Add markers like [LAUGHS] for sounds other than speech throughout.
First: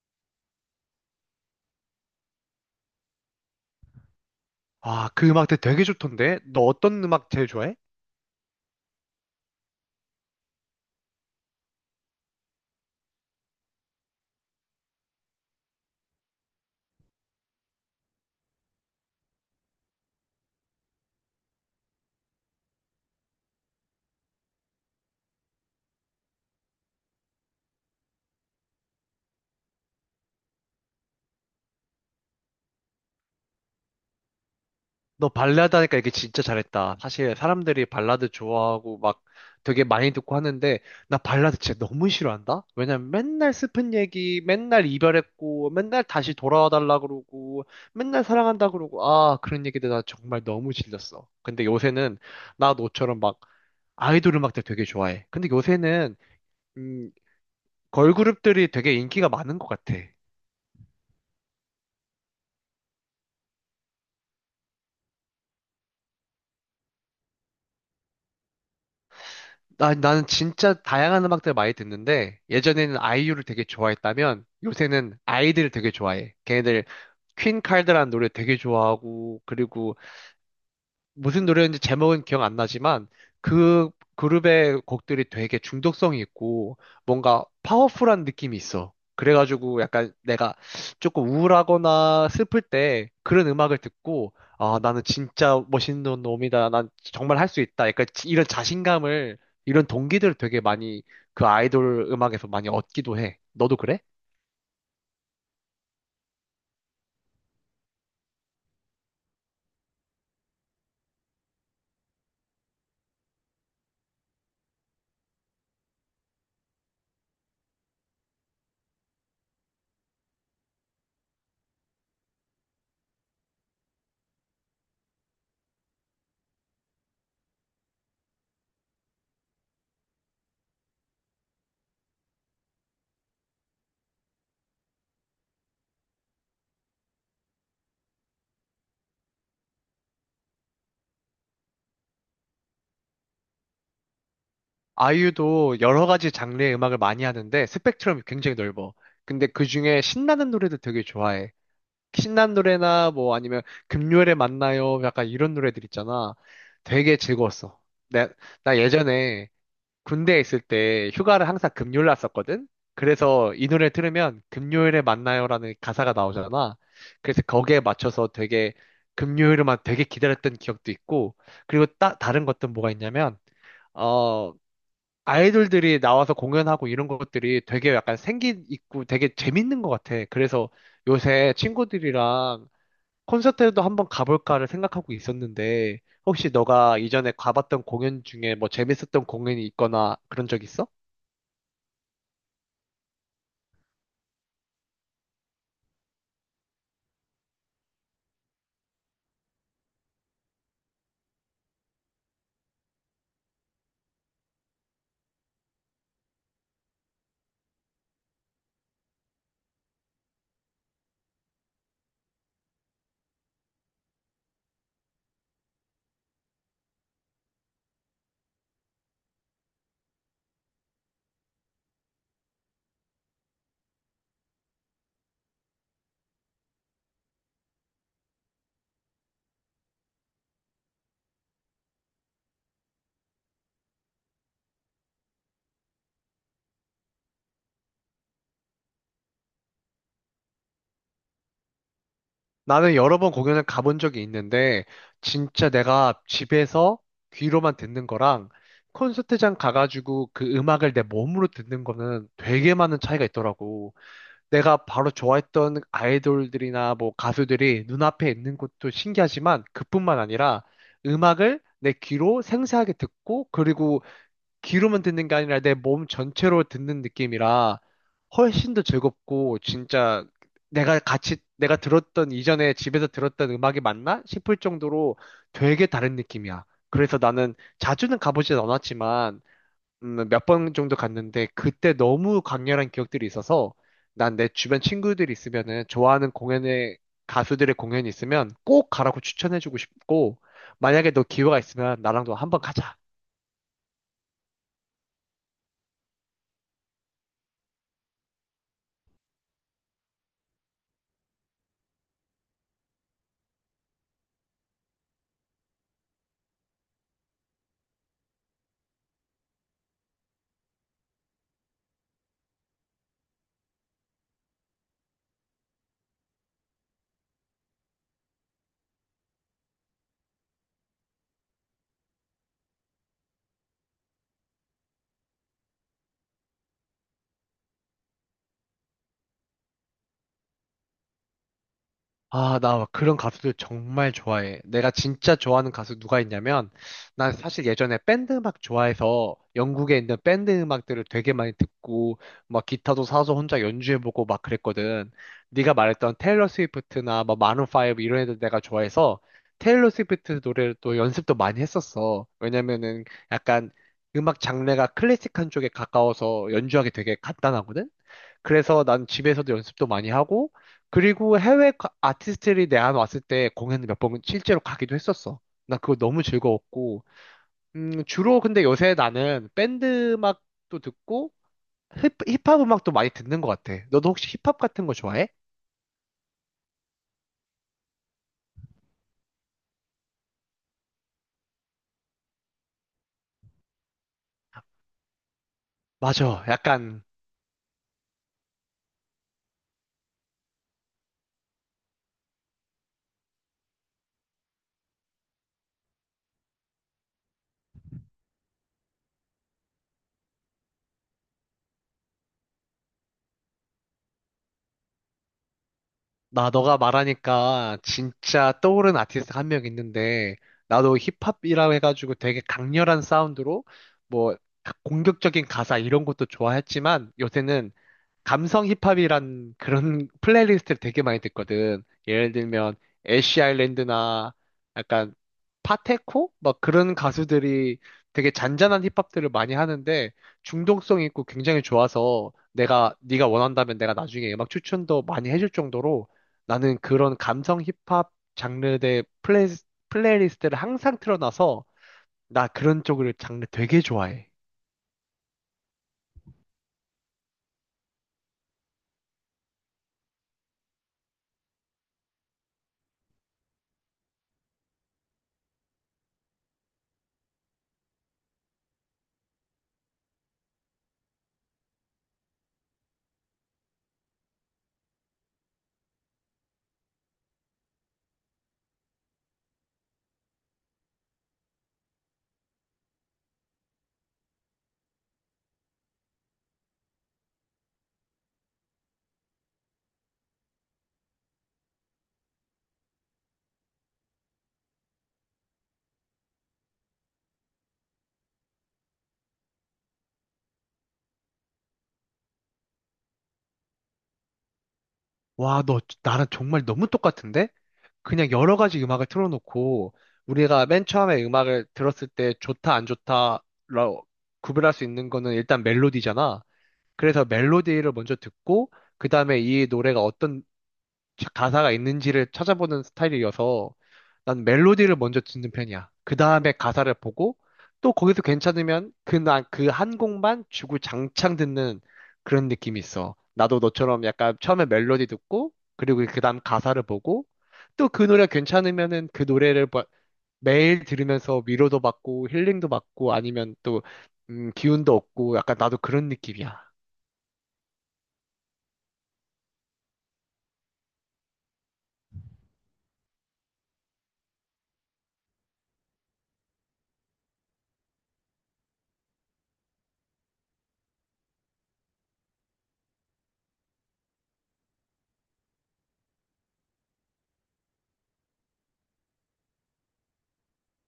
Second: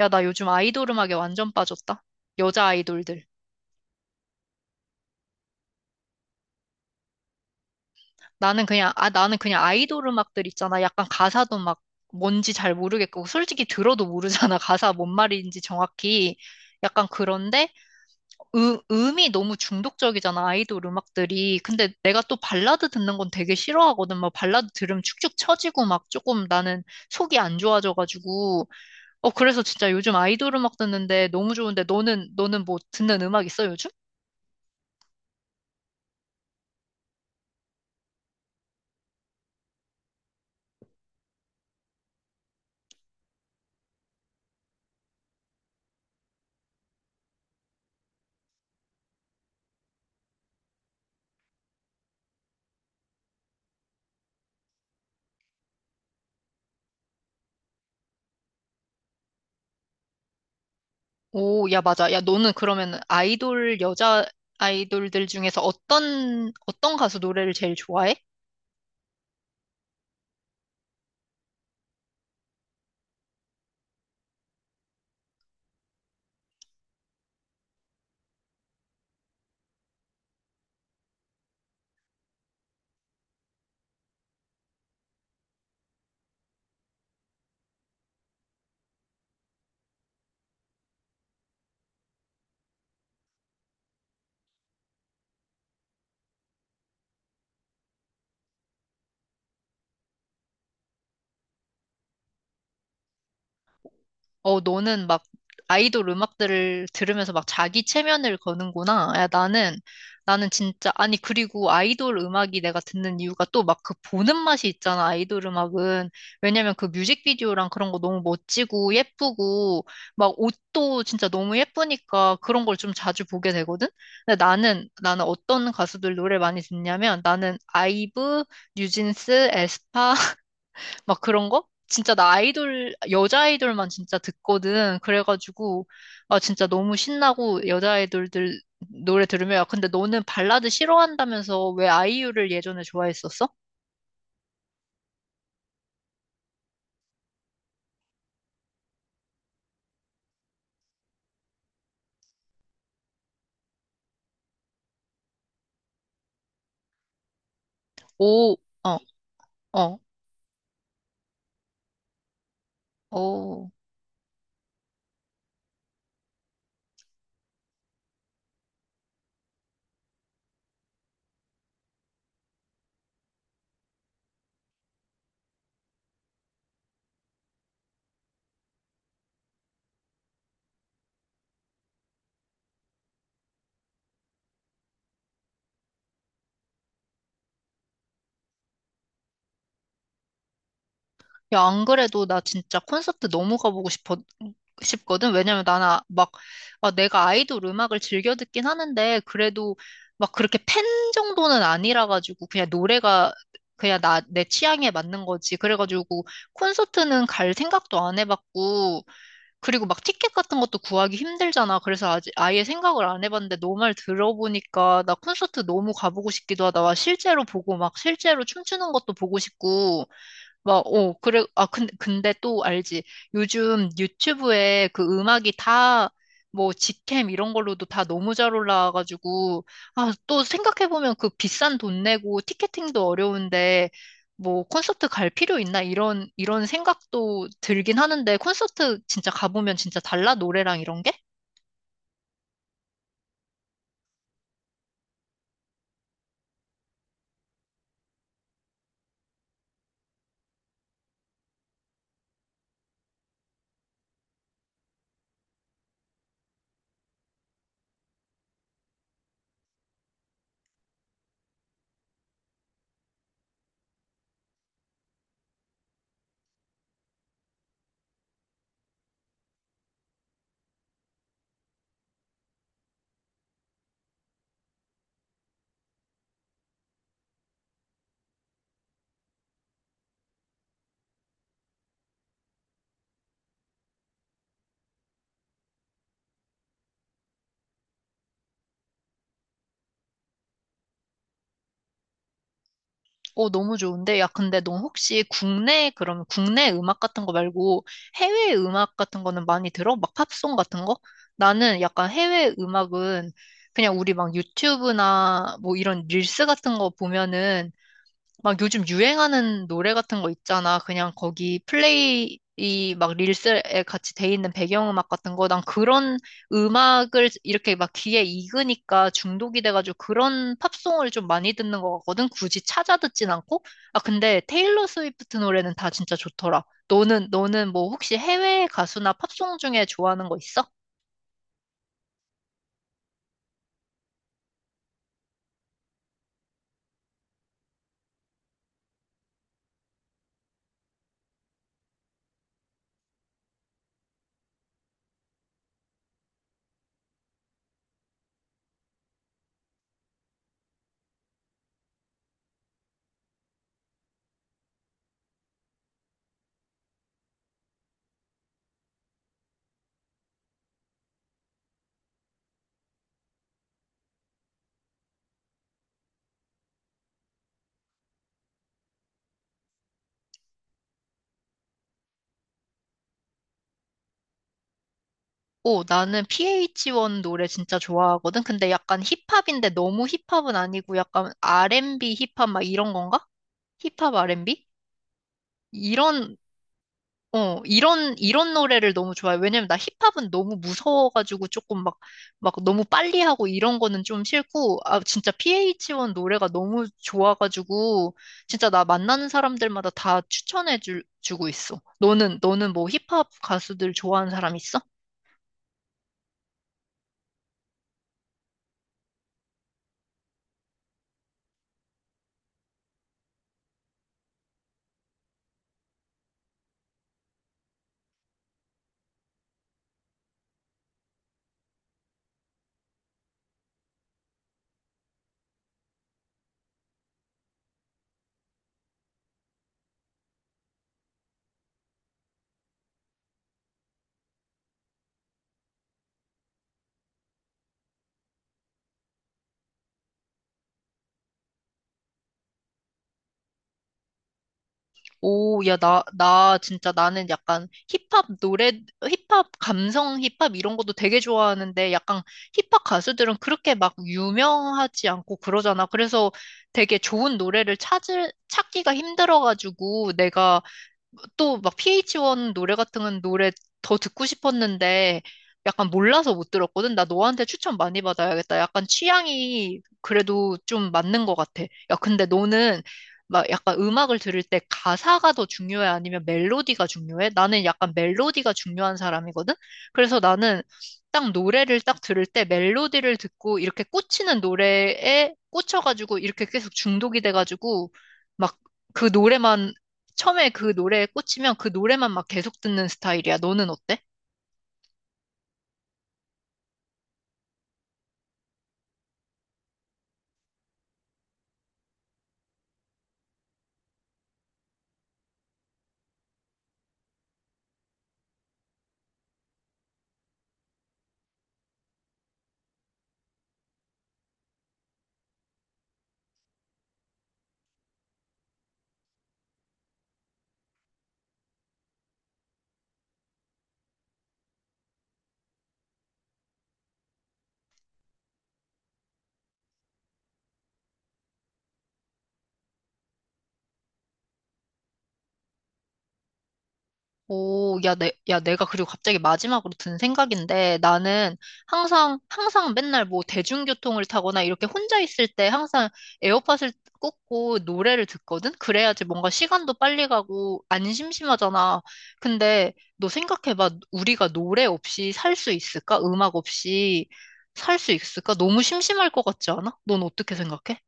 야, 나 요즘 아이돌 음악에 완전 빠졌다. 여자 아이돌들. 아, 그 음악들 되게 좋던데? 너 어떤 음악 제일 좋아해? 나는 그냥 아이돌 음악들 있잖아. 약간 가사도 막 뭔지 잘 모르겠고, 솔직히 들어도 모르잖아. [LAUGHS] 가사 뭔 말인지 정확히. 약간 그런데, 음이 너무 중독적이잖아. 아이돌 음악들이. 근데 내가 또 발라드 듣는 건 되게 싫어하거든. 막 발라드 들으면 축축 처지고 막 조금 나는 속이 안 좋아져가지고. 어, 그래서 진짜 요즘 아이돌 음악 듣는데 너무 좋은데 너는 뭐 듣는 음악 있어, 요즘? 너 발라드 하니까 이게 진짜 잘했다. 사실 사람들이 발라드 좋아하고 막 되게 많이 듣고 하는데 나 발라드 진짜 너무 싫어한다? 왜냐면 맨날 슬픈 얘기, 맨날 이별했고, 맨날 다시 돌아와 달라 그러고, 맨날 사랑한다 그러고, 아, 그런 얘기들 나 정말 너무 질렸어. 근데 요새는 나 너처럼 막 아이돌 음악들 되게 좋아해. 근데 요새는, 음, 걸그룹들이 되게 인기가 많은 것 같아. 오, 야, 맞아. 야, 너는 그러면 아이돌, 여자 아이돌들 중에서 어떤 가수 노래를 제일 좋아해? 나는 진짜 다양한 음악들을 많이 듣는데, 예전에는 아이유를 되게 좋아했다면, 요새는 아이들을 되게 좋아해. 걔네들 퀸 칼드라는 노래 되게 좋아하고, 그리고 무슨 노래였는지 제목은 기억 안 나지만 그 그룹의 곡들이 되게 중독성이 있고 뭔가 파워풀한 느낌이 있어. 그래가지고 약간 내가 조금 우울하거나 슬플 때 그런 음악을 듣고, 아, 나는 진짜 멋있는 놈이다. 난 정말 할 수 있다. 약간 이런 자신감을, 이런 동기들을 되게 많이 그 아이돌 음악에서 많이 얻기도 해. 너도 그래? 어, 너는 막 아이돌 음악들을 들으면서 막 자기 체면을 거는구나. 야, 나는 진짜, 아니, 그리고 아이돌 음악이 내가 듣는 이유가 또 막 그 보는 맛이 있잖아, 아이돌 음악은. 왜냐면 그 뮤직비디오랑 그런 거 너무 멋지고 예쁘고, 막 옷도 진짜 너무 예쁘니까 그런 걸 좀 자주 보게 되거든? 근데 나는 어떤 가수들 노래 많이 듣냐면 나는 아이브, 뉴진스, 에스파, 막 그런 거? 진짜 나 아이돌, 여자 아이돌만 진짜 듣거든. 그래가지고, 아, 진짜 너무 신나고, 여자 아이돌들 노래 들으면, 야, 근데 너는 발라드 싫어한다면서 왜 아이유를 예전에 좋아했었어? 아이유도 여러 가지 장르의 음악을 많이 하는데 스펙트럼이 굉장히 넓어. 근데 그 중에 신나는 노래도 되게 좋아해. 신난 노래나 뭐 아니면 금요일에 만나요, 약간 이런 노래들 있잖아. 되게 즐거웠어. 내, 오, 나 어, 예전에 어, 군대에 있을 때 휴가를 항상 금요일 났었거든? 그래서 이 오. 노래 들으면 금요일에 만나요라는 가사가 나오잖아. 그래서 거기에 맞춰서 되게 금요일만 되게 기다렸던 기억도 있고, 그리고 다른 것들은 뭐가 있냐면, 어 아이돌들이 나와서 공연하고 이런 것들이 되게 약간 생기 있고 되게 재밌는 것 같아. 그래서 요새 친구들이랑 콘서트에도 한번 가볼까를 생각하고 있었는데, 혹시 너가 이전에 가봤던 공연 중에 뭐 재밌었던 공연이 있거나 그런 적 있어? 야, 안 그래도 나 진짜 콘서트 너무 가보고 싶거든. 왜냐면 나는 막, 아, 내가 아이돌 음악을 즐겨 듣긴 하는데, 그래도 막 그렇게 팬 정도는 아니라가지고, 그냥 노래가 그냥 내 취향에 맞는 거지. 그래가지고, 콘서트는 갈 생각도 안 해봤고, 그리고 막 티켓 같은 것도 구하기 힘들잖아. 그래서 아직 아예 생각을 안 해봤는데, 너 말 들어보니까 나 콘서트 너무 가보고 싶기도 하다. 와, 실제로 보고 막 실제로 춤추는 것도 보고 싶고, 막, 그래, 아, 근데 또 알지. 요즘 유튜브에 그 음악이 다, 뭐, 직캠 이런 걸로도 다 너무 잘 올라와가지고, 아, 또 생각해보면 그 비싼 돈 내고 티켓팅도 어려운데, 뭐, 콘서트 갈 필요 있나? 이런 생각도 들긴 하는데, 콘서트 진짜 가보면 진짜 달라? 노래랑 이런 게? 나는 여러 번 공연을 가본 적이 있는데, 진짜 내가 집에서 귀로만 듣는 거랑 콘서트장 가가지고 그 음악을 내 몸으로 듣는 거는 되게 많은 차이가 있더라고. 내가 바로 좋아했던 아이돌들이나 뭐 가수들이 눈앞에 있는 것도 신기하지만, 그뿐만 아니라 음악을 내 귀로 생생하게 듣고, 그리고 귀로만 듣는 게 아니라 내 몸 전체로 듣는 느낌이라 훨씬 더 즐겁고, 진짜 내가 같이 내가 들었던, 이전에 집에서 들었던 음악이 맞나 싶을 정도로 되게 다른 느낌이야. 그래서 나는 자주는 가보진 않았지만 몇번 정도 갔는데 그때 너무 강렬한 기억들이 있어서, 난 내 주변 친구들이 있으면은 좋아하는 공연에, 가수들의 공연이 있으면 꼭 가라고 추천해주고 싶고, 만약에 너 기회가 있으면 나랑도 한번 가자. 어, 너무 좋은데? 야, 근데 너 혹시 국내 음악 같은 거 말고 해외 음악 같은 거는 많이 들어? 막 팝송 같은 거? 나는 약간 해외 음악은 그냥 우리 막 유튜브나 뭐 이런 릴스 같은 거 보면은 막 요즘 유행하는 노래 같은 거 있잖아. 그냥 거기 플레이 막 릴스에 같이 돼 있는 배경음악 같은 거. 난 그런 음악을 이렇게 막 귀에 익으니까 중독이 돼가지고 그런 팝송을 좀 많이 듣는 것 같거든. 굳이 찾아 듣진 않고. 아, 근데 테일러 스위프트 노래는 다 진짜 좋더라. 너는 뭐 혹시 해외 가수나 팝송 중에 좋아하는 거 있어? 아, 나 그런 가수들 정말 좋아해. 내가 진짜 좋아하는 가수 누가 있냐면, 난 사실 예전에 밴드 음악 좋아해서 영국에 있는 밴드 음악들을 되게 많이 듣고, 막 기타도 사서 혼자 연주해보고 막 그랬거든. 네가 말했던 테일러 스위프트나 막 마룬 파이브 이런 애들 내가 좋아해서 테일러 스위프트 노래를 또 연습도 많이 했었어. 왜냐면은 약간 음악 장르가 클래식한 쪽에 가까워서 연주하기 되게 간단하거든? 그래서 난 집에서도 연습도 많이 하고, 그리고 해외 아티스트들이 내한 왔을 때 공연을 몇 번 실제로 가기도 했었어. 나 그거 너무 즐거웠고, 주로 근데 요새 나는 밴드 음악도 듣고 힙합 음악도 많이 듣는 것 같아. 너도 혹시 힙합 같은 거 좋아해? 오, 나는 PH1 노래 진짜 좋아하거든. 근데 약간 힙합인데 너무 힙합은 아니고 약간 R&B 힙합 막 이런 건가? 힙합 R&B? 이런, 맞아, 약간. 이런 노래를 너무 좋아해. 왜냐면 나 힙합은 너무 무서워가지고 조금 막 너무 빨리 하고 이런 거는 좀 싫고, 아, 진짜 PH1 노래가 너무 좋아가지고, 진짜 나 만나는 사람들마다 다 추천해 주고 있어. 너는 뭐 힙합 가수들 좋아하는 사람 있어? 나 너가 말하니까 진짜 떠오른 아티스트 한 명 있는데, 나도 힙합이라고 해가지고 되게 강렬한 사운드로 뭐 공격적인 가사 이런 것도 좋아했지만, 요새는 감성 힙합이란 그런 [LAUGHS] 플레이리스트를 되게 많이 듣거든. 예를 들면 애쉬 아일랜드나 약간 파테코, 막 그런 가수들이 되게 잔잔한 힙합들을 많이 하는데 중독성 있고 굉장히 좋아서, 내가, 네가 원한다면 내가 나중에 음악 추천도 많이 해줄 정도로 나는 그런 감성 힙합 장르의 플레이, 플레이리스트를 항상 틀어놔서 나 그런 쪽을 장르 되게 좋아해. 오, 야, 나 진짜 나는 약간 힙합 감성 힙합 이런 것도 되게 좋아하는데 약간 힙합 가수들은 그렇게 막 유명하지 않고 그러잖아. 그래서 되게 좋은 노래를 찾기가 힘들어가지고 내가 또 막 PH1 노래 같은 건 노래 더 듣고 싶었는데 약간 몰라서 못 들었거든. 나 너한테 추천 많이 받아야겠다. 약간 취향이 그래도 좀 맞는 것 같아. 야, 근데 너는 막 약간 음악을 들을 때 가사가 더 중요해? 아니면 멜로디가 중요해? 나는 약간 멜로디가 중요한 사람이거든? 그래서 나는 딱 노래를 딱 들을 때 멜로디를 듣고 이렇게 꽂히는 노래에 꽂혀가지고 이렇게 계속 중독이 돼가지고 막 그 노래만 처음에 그 노래에 꽂히면 그 노래만 막 계속 듣는 스타일이야. 너는 어때? 와, 너 나랑 정말 너무 똑같은데? 그냥 여러 가지 음악을 틀어놓고 우리가 맨 처음에 음악을 들었을 때 좋다 안 좋다라고 구별할 수 있는 거는 일단 멜로디잖아. 그래서 멜로디를 먼저 듣고 그다음에 이 노래가 어떤 가사가 있는지를 찾아보는 스타일이어서 난 멜로디를 먼저 듣는 편이야. 그 다음에 가사를 보고 또 거기서 괜찮으면 그날 그한 곡만 주구장창 듣는 그런 느낌이 있어. 나도 너처럼 약간 처음에 멜로디 듣고 그리고 그 다음 가사를 보고 또 그 노래 괜찮으면은 그 노래를 매일 들으면서 위로도 받고 힐링도 받고 아니면 또 기운도 얻고, 약간 나도 그런 느낌이야. 오, 야, 야, 내가 그리고 갑자기 마지막으로 든 생각인데 나는 항상 맨날 뭐 대중교통을 타거나 이렇게 혼자 있을 때 항상 에어팟을 꽂고 노래를 듣거든? 그래야지 뭔가 시간도 빨리 가고 안 심심하잖아. 근데 너 생각해봐. 우리가 노래 없이 살 수 있을까? 음악 없이 살 수 있을까? 너무 심심할 것 같지 않아? 넌 어떻게 생각해?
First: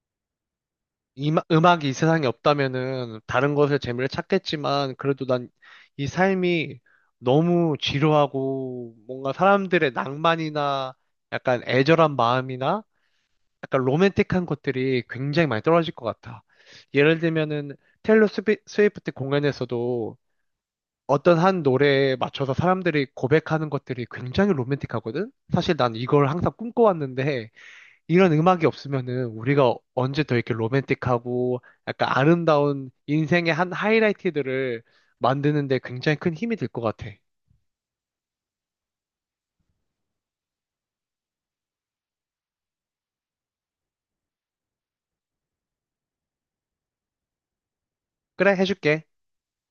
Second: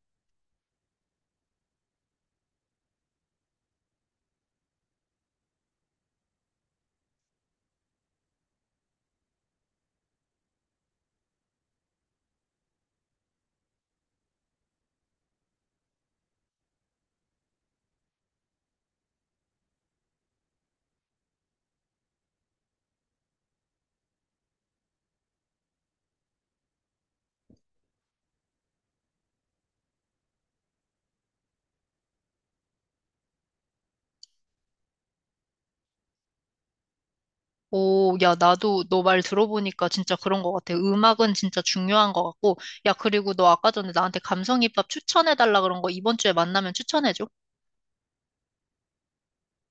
음악이 이 세상에 없다면은 다른 것에 재미를 찾겠지만, 그래도 난 이 삶이 너무 지루하고 뭔가 사람들의 낭만이나 약간 애절한 마음이나 약간 로맨틱한 것들이 굉장히 많이 떨어질 것 같아. 예를 들면은 테일러 스위프트 공연에서도 어떤 한 노래에 맞춰서 사람들이 고백하는 것들이 굉장히 로맨틱하거든? 사실 난 이걸 항상 꿈꿔왔는데, 이런 음악이 없으면은 우리가 언제 더 이렇게 로맨틱하고 약간 아름다운 인생의 한 하이라이트들을 만드는데 굉장히 큰 힘이 될 것 같아. 오, 야, 나도 너 말 들어보니까 진짜 그런 것 같아. 음악은 진짜 중요한 것 같고. 야, 그리고 너 아까 전에 나한테 감성힙합 추천해달라 그런 거 이번 주에 만나면 추천해줘. 그래, 해줄게.